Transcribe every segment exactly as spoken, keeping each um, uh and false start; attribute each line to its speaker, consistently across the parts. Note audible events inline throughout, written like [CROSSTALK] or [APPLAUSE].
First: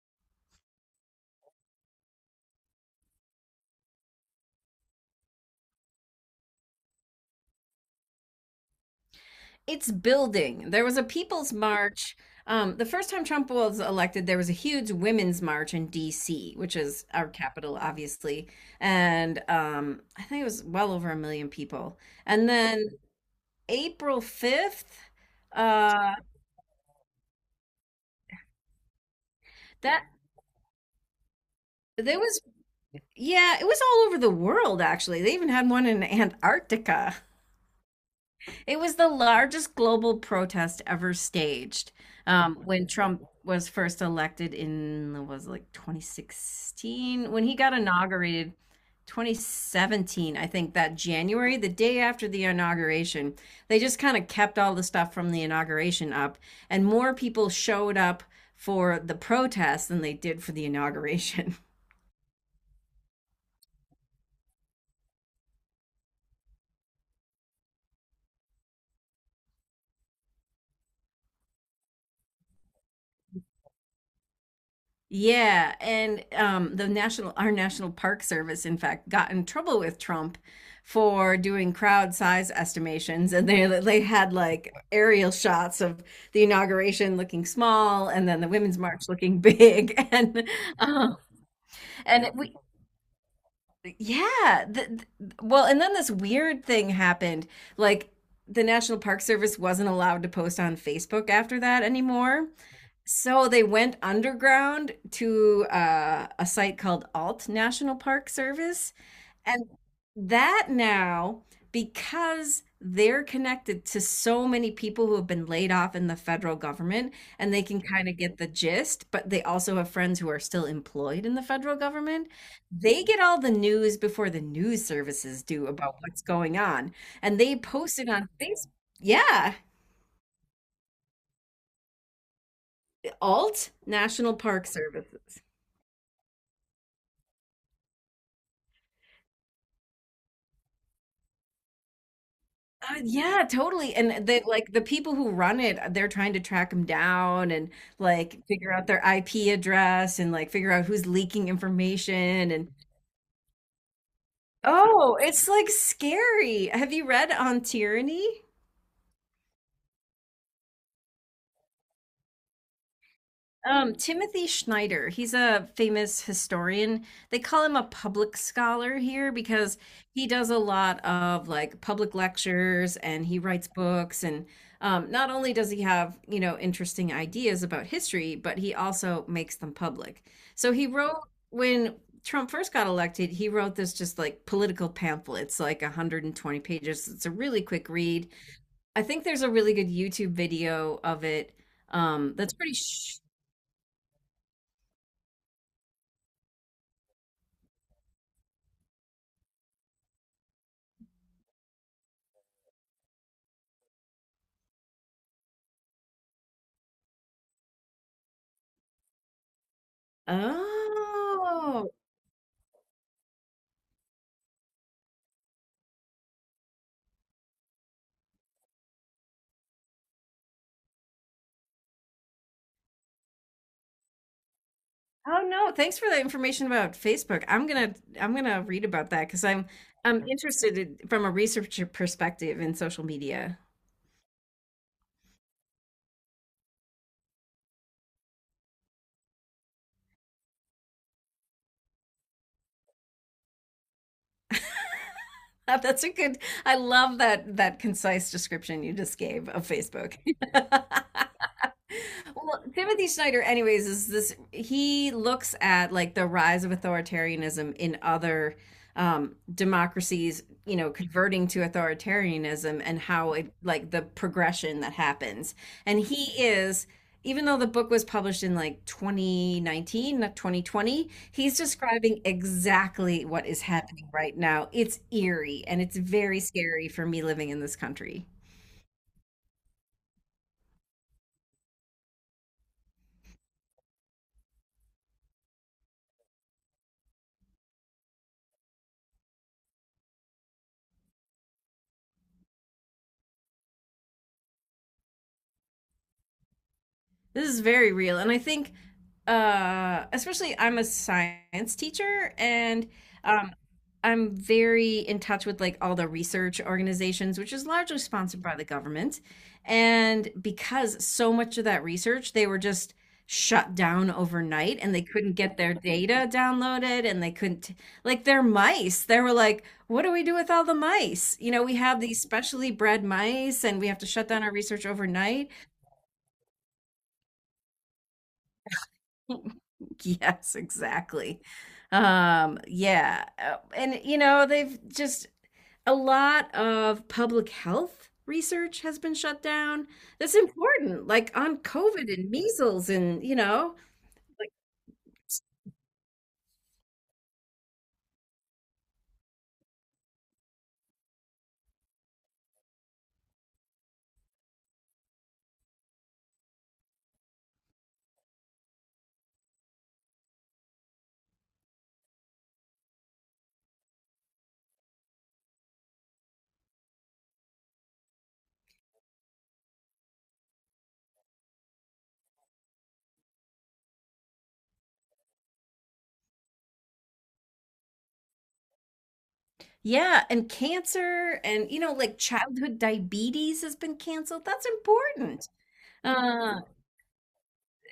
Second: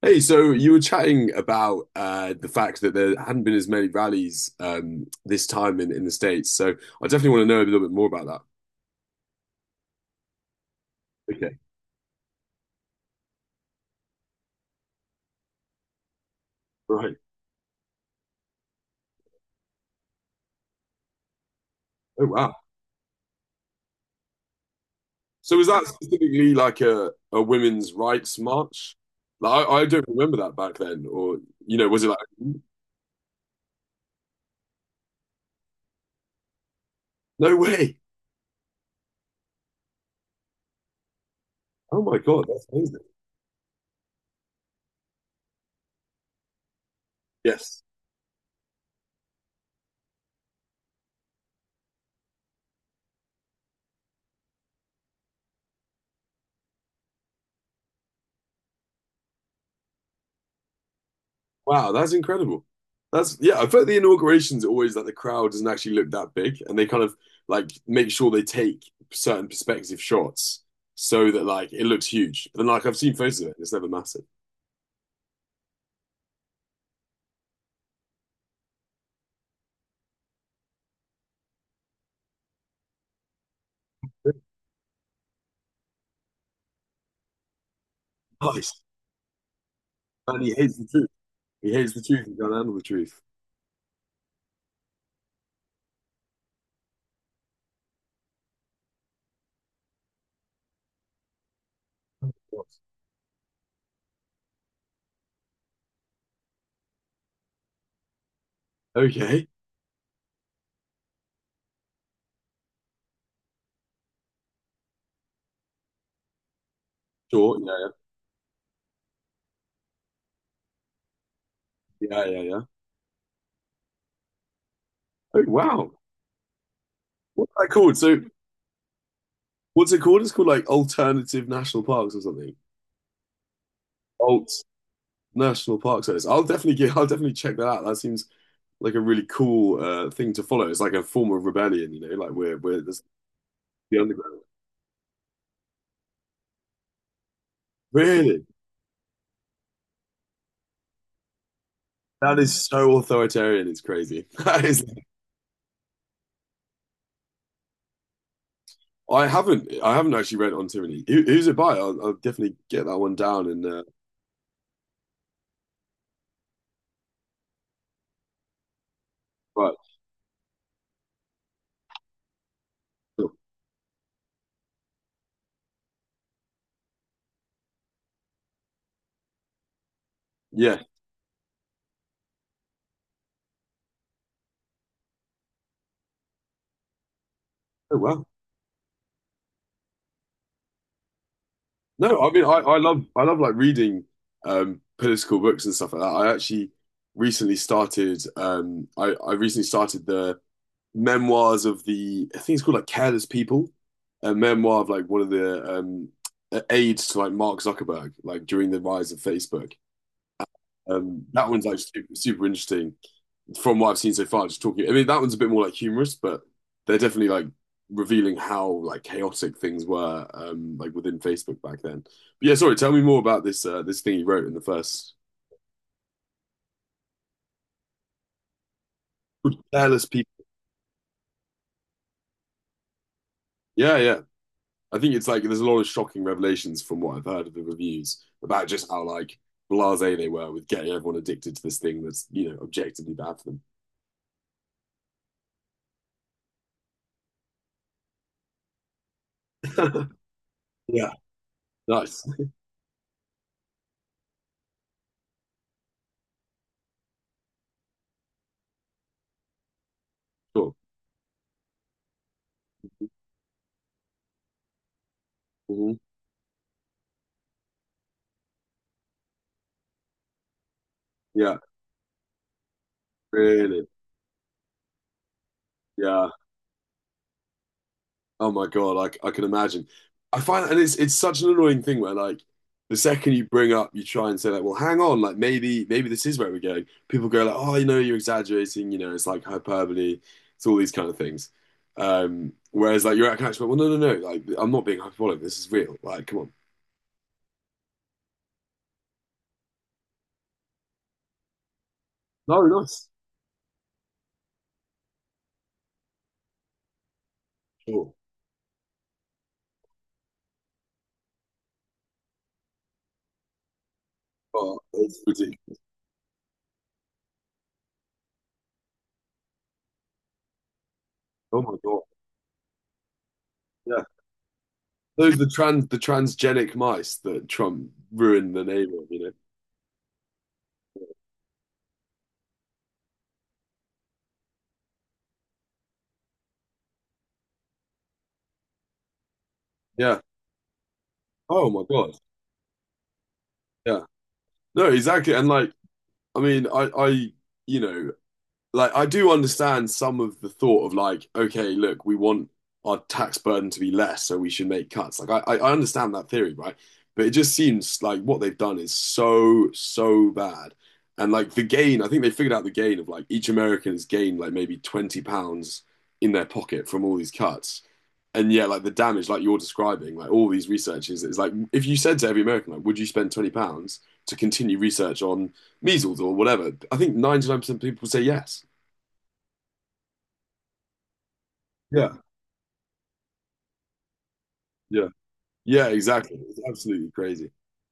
Speaker 1: Hey, so you were chatting about uh, the fact that there hadn't been as many rallies um, this time in, in the States. So I definitely want to know a little bit more about that.
Speaker 2: It's building. There was a People's
Speaker 1: Okay,
Speaker 2: March. Um, the first time Trump was elected, there was a huge women's march in D C, which is
Speaker 1: right.
Speaker 2: our capital, obviously, and um, I think it was well over a million people.
Speaker 1: Oh,
Speaker 2: And
Speaker 1: wow.
Speaker 2: then April fifth,
Speaker 1: So was that
Speaker 2: uh,
Speaker 1: specifically like a, a women's rights march? Like, I, I don't
Speaker 2: that
Speaker 1: remember that back then. Or, you know, was it like,
Speaker 2: there was, yeah, it was all over the world, actually. They even had one in Antarctica.
Speaker 1: no way?
Speaker 2: It was the largest global protest ever staged
Speaker 1: Oh my God,
Speaker 2: um,
Speaker 1: that's
Speaker 2: when
Speaker 1: amazing.
Speaker 2: Trump was first elected in was it like twenty sixteen when he got
Speaker 1: Yes.
Speaker 2: inaugurated twenty seventeen I think that January, the day after the inauguration they just kind of kept all the stuff from the inauguration up and more people showed up for the protest than they did for the inauguration.
Speaker 1: Wow, that's incredible. That's yeah, I bet the inauguration's are always like the crowd doesn't actually look that big, and they kind of like make sure they take certain perspective shots so that like it looks huge. But then like I've seen photos of it, it's never massive.
Speaker 2: Yeah, and um, the national our National Park Service, in fact, got in trouble with Trump for doing crowd size estimations, and they they had like aerial shots of the inauguration looking small, and then the Women's
Speaker 1: Nice.
Speaker 2: March looking big, [LAUGHS]
Speaker 1: And
Speaker 2: and
Speaker 1: he hates the truth.
Speaker 2: um,
Speaker 1: He hates the
Speaker 2: and
Speaker 1: truth. He
Speaker 2: it-
Speaker 1: can't
Speaker 2: we
Speaker 1: handle the truth.
Speaker 2: yeah, the, the- well, and then this weird thing happened, like the National Park Service wasn't allowed to post on Facebook after that anymore. So they went underground to uh, a site called Alt National Park Service.
Speaker 1: Okay.
Speaker 2: And that now, because they're connected to so many people who have been laid off in the federal government, and
Speaker 1: Sure.
Speaker 2: they can
Speaker 1: Yeah.
Speaker 2: kind of get the gist, but they also have friends who are still employed in the federal
Speaker 1: Yeah. Yeah.
Speaker 2: government.
Speaker 1: Yeah. Yeah.
Speaker 2: They get all the news before the news
Speaker 1: Oh
Speaker 2: services do
Speaker 1: wow.
Speaker 2: about what's going on. And
Speaker 1: What's
Speaker 2: they
Speaker 1: that called?
Speaker 2: post it
Speaker 1: So
Speaker 2: on Facebook. Yeah,
Speaker 1: what's it called? It's called like alternative national parks or something.
Speaker 2: Alt National
Speaker 1: Alt
Speaker 2: Park Services.
Speaker 1: National Park Service. I'll definitely get I'll definitely check that out. That seems like a really cool uh, thing to follow. It's like a form of rebellion, you know, like we're we're
Speaker 2: Uh,
Speaker 1: this,
Speaker 2: yeah, totally.
Speaker 1: the
Speaker 2: And
Speaker 1: underground.
Speaker 2: the like the people who run it, uh, they're trying to track them down and like
Speaker 1: Really?
Speaker 2: figure out their I P address and like figure out who's leaking
Speaker 1: That
Speaker 2: information
Speaker 1: is
Speaker 2: and
Speaker 1: so authoritarian. It's crazy. [LAUGHS] That is,
Speaker 2: oh, it's like scary. Have you read On Tyranny?
Speaker 1: I haven't I haven't actually read On Tyranny. Who, who's it by? I'll, I'll definitely get that one down and uh,
Speaker 2: Um, Timothy Schneider, he's a famous historian. They call him a public scholar here
Speaker 1: right.
Speaker 2: because he does a lot of like public lectures and
Speaker 1: Cool.
Speaker 2: he writes books. And um, not only does he have, you know, interesting ideas about history, but he also makes them public. So
Speaker 1: Yeah.
Speaker 2: he wrote, when Trump first got elected, he wrote this just like political pamphlet. It's like one hundred twenty pages. It's a really quick
Speaker 1: Oh well.
Speaker 2: read. I think there's a really good YouTube video of it
Speaker 1: No, I
Speaker 2: um,
Speaker 1: mean I,
Speaker 2: that's pretty
Speaker 1: I love I love like reading um political books and stuff like that. I actually recently started um I, I recently started the memoirs of the I think it's called like Careless People, a memoir of like one of the um aides to like Mark Zuckerberg, like during the rise of Facebook. Um, that one's like
Speaker 2: Oh.
Speaker 1: super, super interesting from what I've seen so far. Just talking, I mean, that one's a bit more like humorous, but they're definitely like revealing how like chaotic things were um like within Facebook back then. But yeah, sorry, tell me more about this uh this thing you wrote in the first
Speaker 2: Oh, no, thanks for that information about Facebook. I'm gonna I'm gonna read about that because I 'cause I'm
Speaker 1: Careless
Speaker 2: I'm
Speaker 1: People.
Speaker 2: interested in, from a researcher perspective in social media.
Speaker 1: Yeah, yeah. I think it's like there's a lot of shocking revelations from what I've heard of the reviews about just how like blasé they were with getting everyone addicted to this thing that's you know objectively bad for
Speaker 2: [LAUGHS] That's a good, I love that that concise description you just gave of
Speaker 1: them.
Speaker 2: Facebook. [LAUGHS]
Speaker 1: [LAUGHS] Yeah. Nice,
Speaker 2: Well, Timothy Snyder, anyways, is this he looks at like the rise of authoritarianism in other um, democracies,
Speaker 1: cool,
Speaker 2: you know, converting to authoritarianism and how it like the progression that happens.
Speaker 1: hmm,
Speaker 2: And he is, even though the book was published in like twenty nineteen, not twenty twenty,
Speaker 1: yeah,
Speaker 2: he's describing exactly what is
Speaker 1: really,
Speaker 2: happening right now. It's eerie and it's
Speaker 1: yeah.
Speaker 2: very scary for me living in this country.
Speaker 1: Oh my God, like I can imagine. I find, and it's it's such an annoying thing where like the second you bring up, you try and say like, well, hang on, like maybe maybe this is where we're going. People go like, oh, you know, you're exaggerating, you know, it's like hyperbole, it's all these kind of things. Um, whereas like you're at catch, well, no, no, no, like I'm not being hyperbolic. This is real. Like, come on.
Speaker 2: This is very real. And I think, uh, especially I'm a science teacher
Speaker 1: No,
Speaker 2: and
Speaker 1: nice.
Speaker 2: um, I'm very in touch with like all the research organizations, which is largely
Speaker 1: Sure.
Speaker 2: sponsored by the government. And because so much of that research, they were just shut down
Speaker 1: Oh,
Speaker 2: overnight and they
Speaker 1: it's
Speaker 2: couldn't get their
Speaker 1: ridiculous.
Speaker 2: data downloaded and they couldn't, like their mice, they were like, what do we do with all the mice? You
Speaker 1: Oh
Speaker 2: know,
Speaker 1: my
Speaker 2: we have
Speaker 1: God.
Speaker 2: these specially bred mice and we have
Speaker 1: Yeah.
Speaker 2: to shut down our research
Speaker 1: Those are the
Speaker 2: overnight.
Speaker 1: trans the transgenic mice that Trump ruined the name of, you know.
Speaker 2: [LAUGHS] Yes, exactly. Um, yeah, uh, and you know, they've just a lot of public health research has been shut down.
Speaker 1: Yeah.
Speaker 2: That's important, like on
Speaker 1: Oh my God.
Speaker 2: COVID and measles and, you know,
Speaker 1: Yeah. No, exactly. And like I mean, I, I, you know, like I do understand some of the thought of like, okay, look, we want our tax burden to be less, so we should make cuts. Like, I, I I understand that theory, right? But it just seems like what they've done is so, so bad. And like the gain, I think they figured out the gain of like each American has gained like maybe twenty pounds in their pocket from all these cuts, and yeah, like the damage, like you're describing, like all these researchers, it's like if you said to every American, like, would you spend twenty pounds to continue research on measles or whatever? I think ninety nine percent of people would say yes.
Speaker 2: yeah, and cancer and, you know,
Speaker 1: Yeah,
Speaker 2: like childhood diabetes has been canceled. That's
Speaker 1: yeah,
Speaker 2: important.
Speaker 1: yeah, exactly. It's
Speaker 2: Uh,
Speaker 1: absolutely crazy.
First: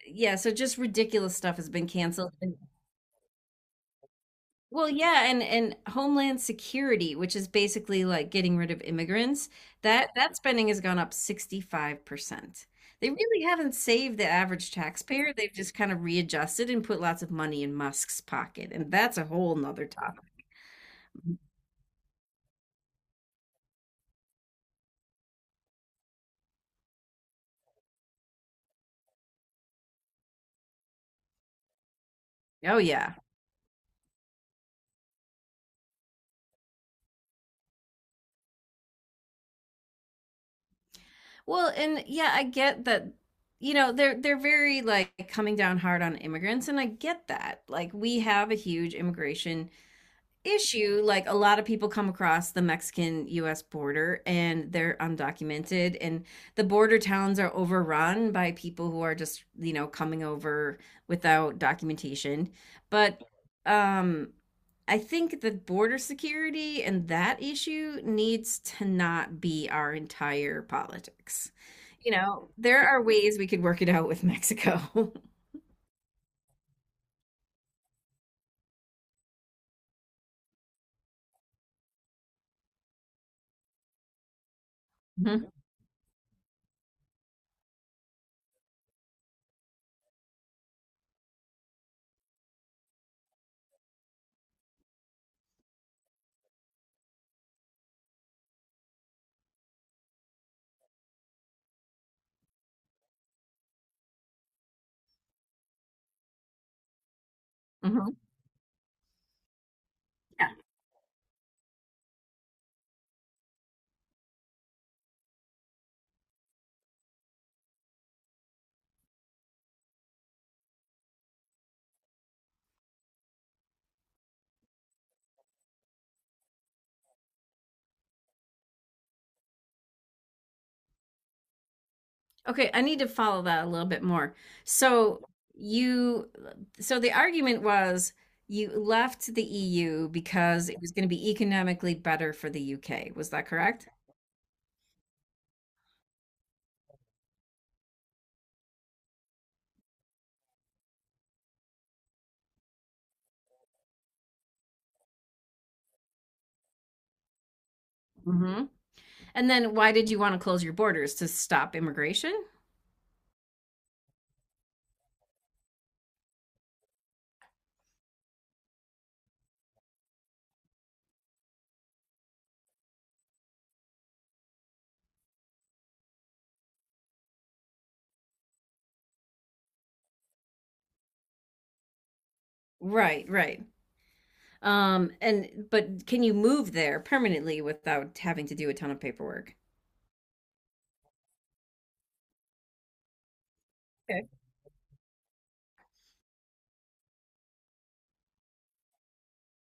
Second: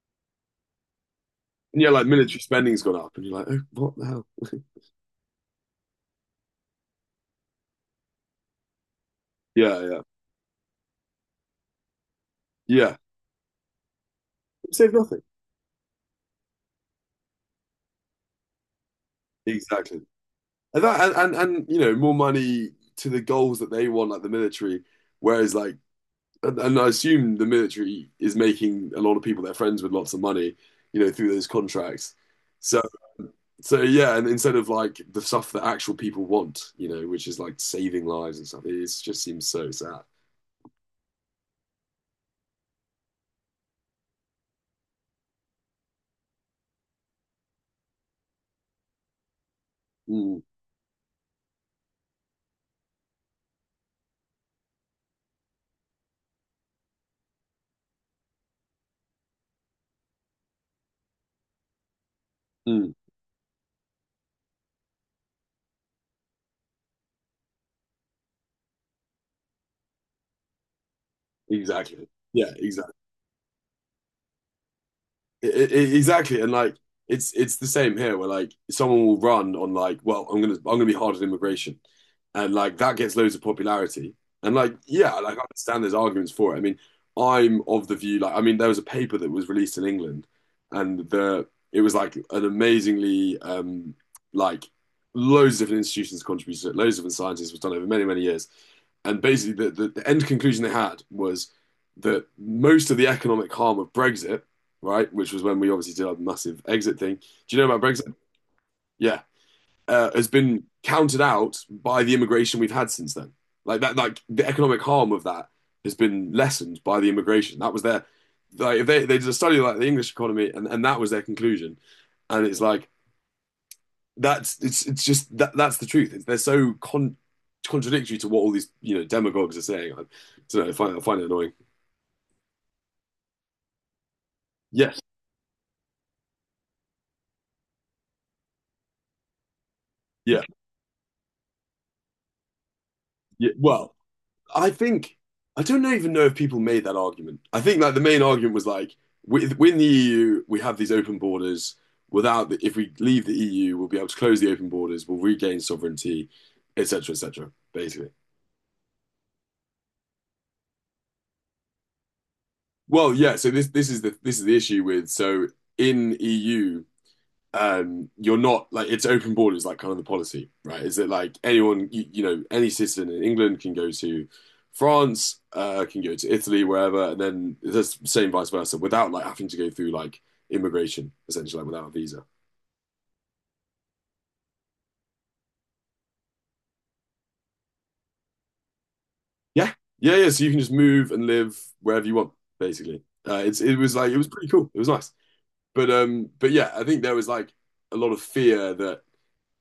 Speaker 2: yeah, so just ridiculous stuff has
Speaker 1: And
Speaker 2: been
Speaker 1: yeah, like
Speaker 2: canceled.
Speaker 1: military spending's gone up, and you're like, oh, what the hell? [LAUGHS]
Speaker 2: Well, yeah, and and Homeland Security, which is basically like getting rid of immigrants,
Speaker 1: Yeah, yeah,
Speaker 2: that that spending has gone up sixty-five percent.
Speaker 1: yeah.
Speaker 2: They really haven't saved the average
Speaker 1: Save nothing.
Speaker 2: taxpayer. They've just kind of readjusted and put lots of money in Musk's pocket, and that's a whole nother
Speaker 1: Exactly.
Speaker 2: topic.
Speaker 1: And that, and, and and you know, more money to the goals that they want, like the military. Whereas, like And, and I assume the military is making a lot of people their friends with lots of money, you know, through those contracts.
Speaker 2: Oh
Speaker 1: So,
Speaker 2: yeah.
Speaker 1: so yeah, and instead of like the stuff that actual people want, you know, which is like saving lives and stuff, it is- just seems so sad.
Speaker 2: Well, and yeah, I get that, you know, they're they're very like coming down hard on immigrants, and I get that. Like we have a huge immigration
Speaker 1: Mm,
Speaker 2: issue, like a lot of people come across the Mexican U S border and they're undocumented and the border towns are overrun by people who are just, you know, coming over without documentation.
Speaker 1: mm,
Speaker 2: But um I think that border security and that issue needs to not be our entire politics.
Speaker 1: exactly.
Speaker 2: You know,
Speaker 1: Yeah,
Speaker 2: there
Speaker 1: exactly.
Speaker 2: are ways we could work it out with Mexico. [LAUGHS]
Speaker 1: I- I- exactly, and like it's it's the same here, where like someone will run on like, well, I'm gonna I'm gonna be hard on immigration, and like that gets loads of popularity, and like yeah, like I
Speaker 2: Mhm,
Speaker 1: understand there's arguments for it. I mean, I'm of the view like I mean, there was a paper that was released in England, and the it was like an amazingly um like loads of different institutions contributed to it, loads of different scientists was done over many many years, and basically the, the the end conclusion they had was that most of the economic harm of Brexit, right? Which was when we obviously did our massive exit thing. Do you know about
Speaker 2: mhm.
Speaker 1: Brexit? Yeah, uh, has been counted out by the immigration we've had since then. Like that, like the economic harm of that has been lessened by the immigration. That was their like if they they did a study like the English economy, and, and that was their conclusion. And it's like that's it's it's just that that's the truth. It's, they're so con contradictory to what all these you know demagogues are saying. I don't know. I find, I find it annoying.
Speaker 2: Okay, I need to follow that a little bit more.
Speaker 1: Yes.
Speaker 2: So you, so the argument was you left the E U
Speaker 1: Yeah.
Speaker 2: because it was going to be economically better for the U K. Was that
Speaker 1: Yeah.
Speaker 2: correct?
Speaker 1: Well, I think I don't even know if people made that argument. I think like the main argument was like with, within the E U we have these open borders. Without the, if we leave the E U, we'll be able to close the open borders. We'll regain sovereignty, et cetera, et cetera basically,
Speaker 2: Hmm. And then why did you want to close your borders to stop immigration?
Speaker 1: well, yeah. So this this is the this is the issue with so in E U um, you're not like it's open borders, like kind of the policy, right? Is it like anyone, you, you know, any citizen in England can go to France, uh, can go to Italy, wherever, and then the same vice versa, without like having to go through like immigration, essentially, like without a visa.
Speaker 2: Right, right. Um, and but can you move there permanently without having to do a ton of paperwork?
Speaker 1: Yeah, yeah, yeah. So you can just move and live wherever you want, basically. Uh, it's it was like it was pretty cool. It was nice, but um, but yeah, I think there was like a lot of fear that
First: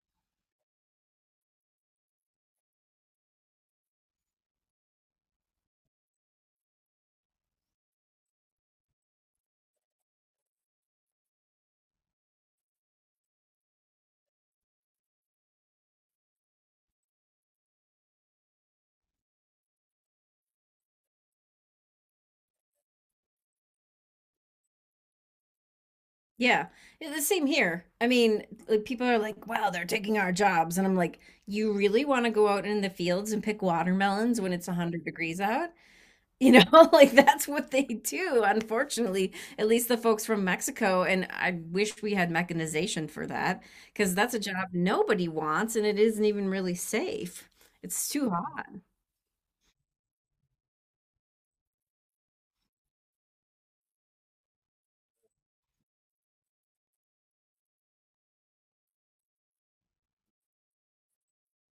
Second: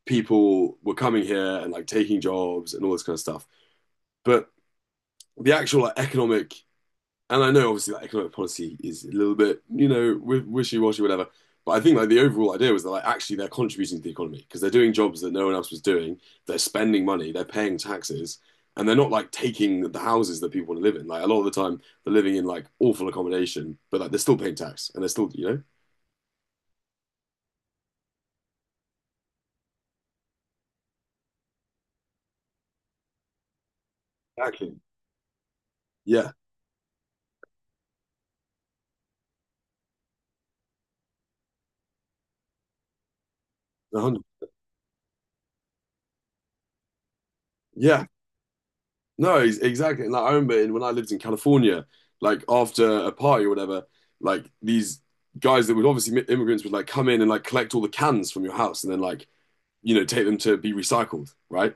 Speaker 1: people were coming here and like taking jobs and all this kind of stuff, but the actual like, economic, and I know obviously that economic policy is a little bit, you know, wishy-washy, whatever. But I think like the overall idea was that like actually they're contributing to the economy because they're doing jobs that no one else was doing. They're spending money, they're paying taxes, and they're not like taking the houses that people want to live in. Like a lot of the time, they're living in like awful accommodation, but like they're still paying tax and they're still, you know.
Speaker 2: Yeah. Yeah, the same here. I mean, like, people are like, wow, they're taking our jobs. And I'm like, you really want to go out in the fields and pick watermelons when it's
Speaker 1: Exactly.
Speaker 2: one hundred degrees out?
Speaker 1: Yeah,
Speaker 2: You know, [LAUGHS] like that's what they do, unfortunately, at least the folks from Mexico. And I wish we had mechanization for that because
Speaker 1: one hundred.
Speaker 2: that's a job nobody wants and it isn't even really safe.
Speaker 1: Yeah,
Speaker 2: It's too hot.
Speaker 1: no, ex- exactly. And like, I remember in, when I lived in California, like after a party or whatever, like these guys that would obviously mi- immigrants would like come in and like collect all the cans from your house and then like you know take them to be recycled, right?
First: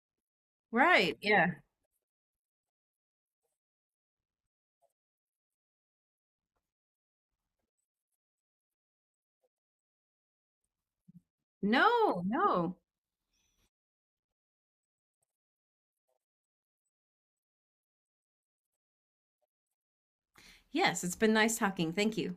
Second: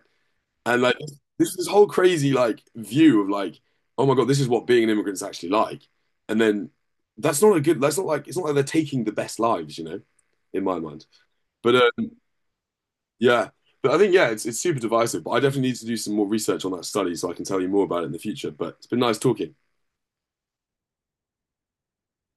Speaker 1: And like
Speaker 2: Right. Yeah.
Speaker 1: this this whole crazy like view of like oh my God, this is what being an immigrant's actually like. And then that's not a good. That's not like it's not like they're taking the best lives, you know, in my mind. But
Speaker 2: No,
Speaker 1: uh,
Speaker 2: no.
Speaker 1: yeah. But I think, yeah, it's, it's super divisive. But I definitely need to do some more research on that study so I can tell you more about it in the future. But it's been nice talking.
Speaker 2: Yes, it's been nice talking. Thank you.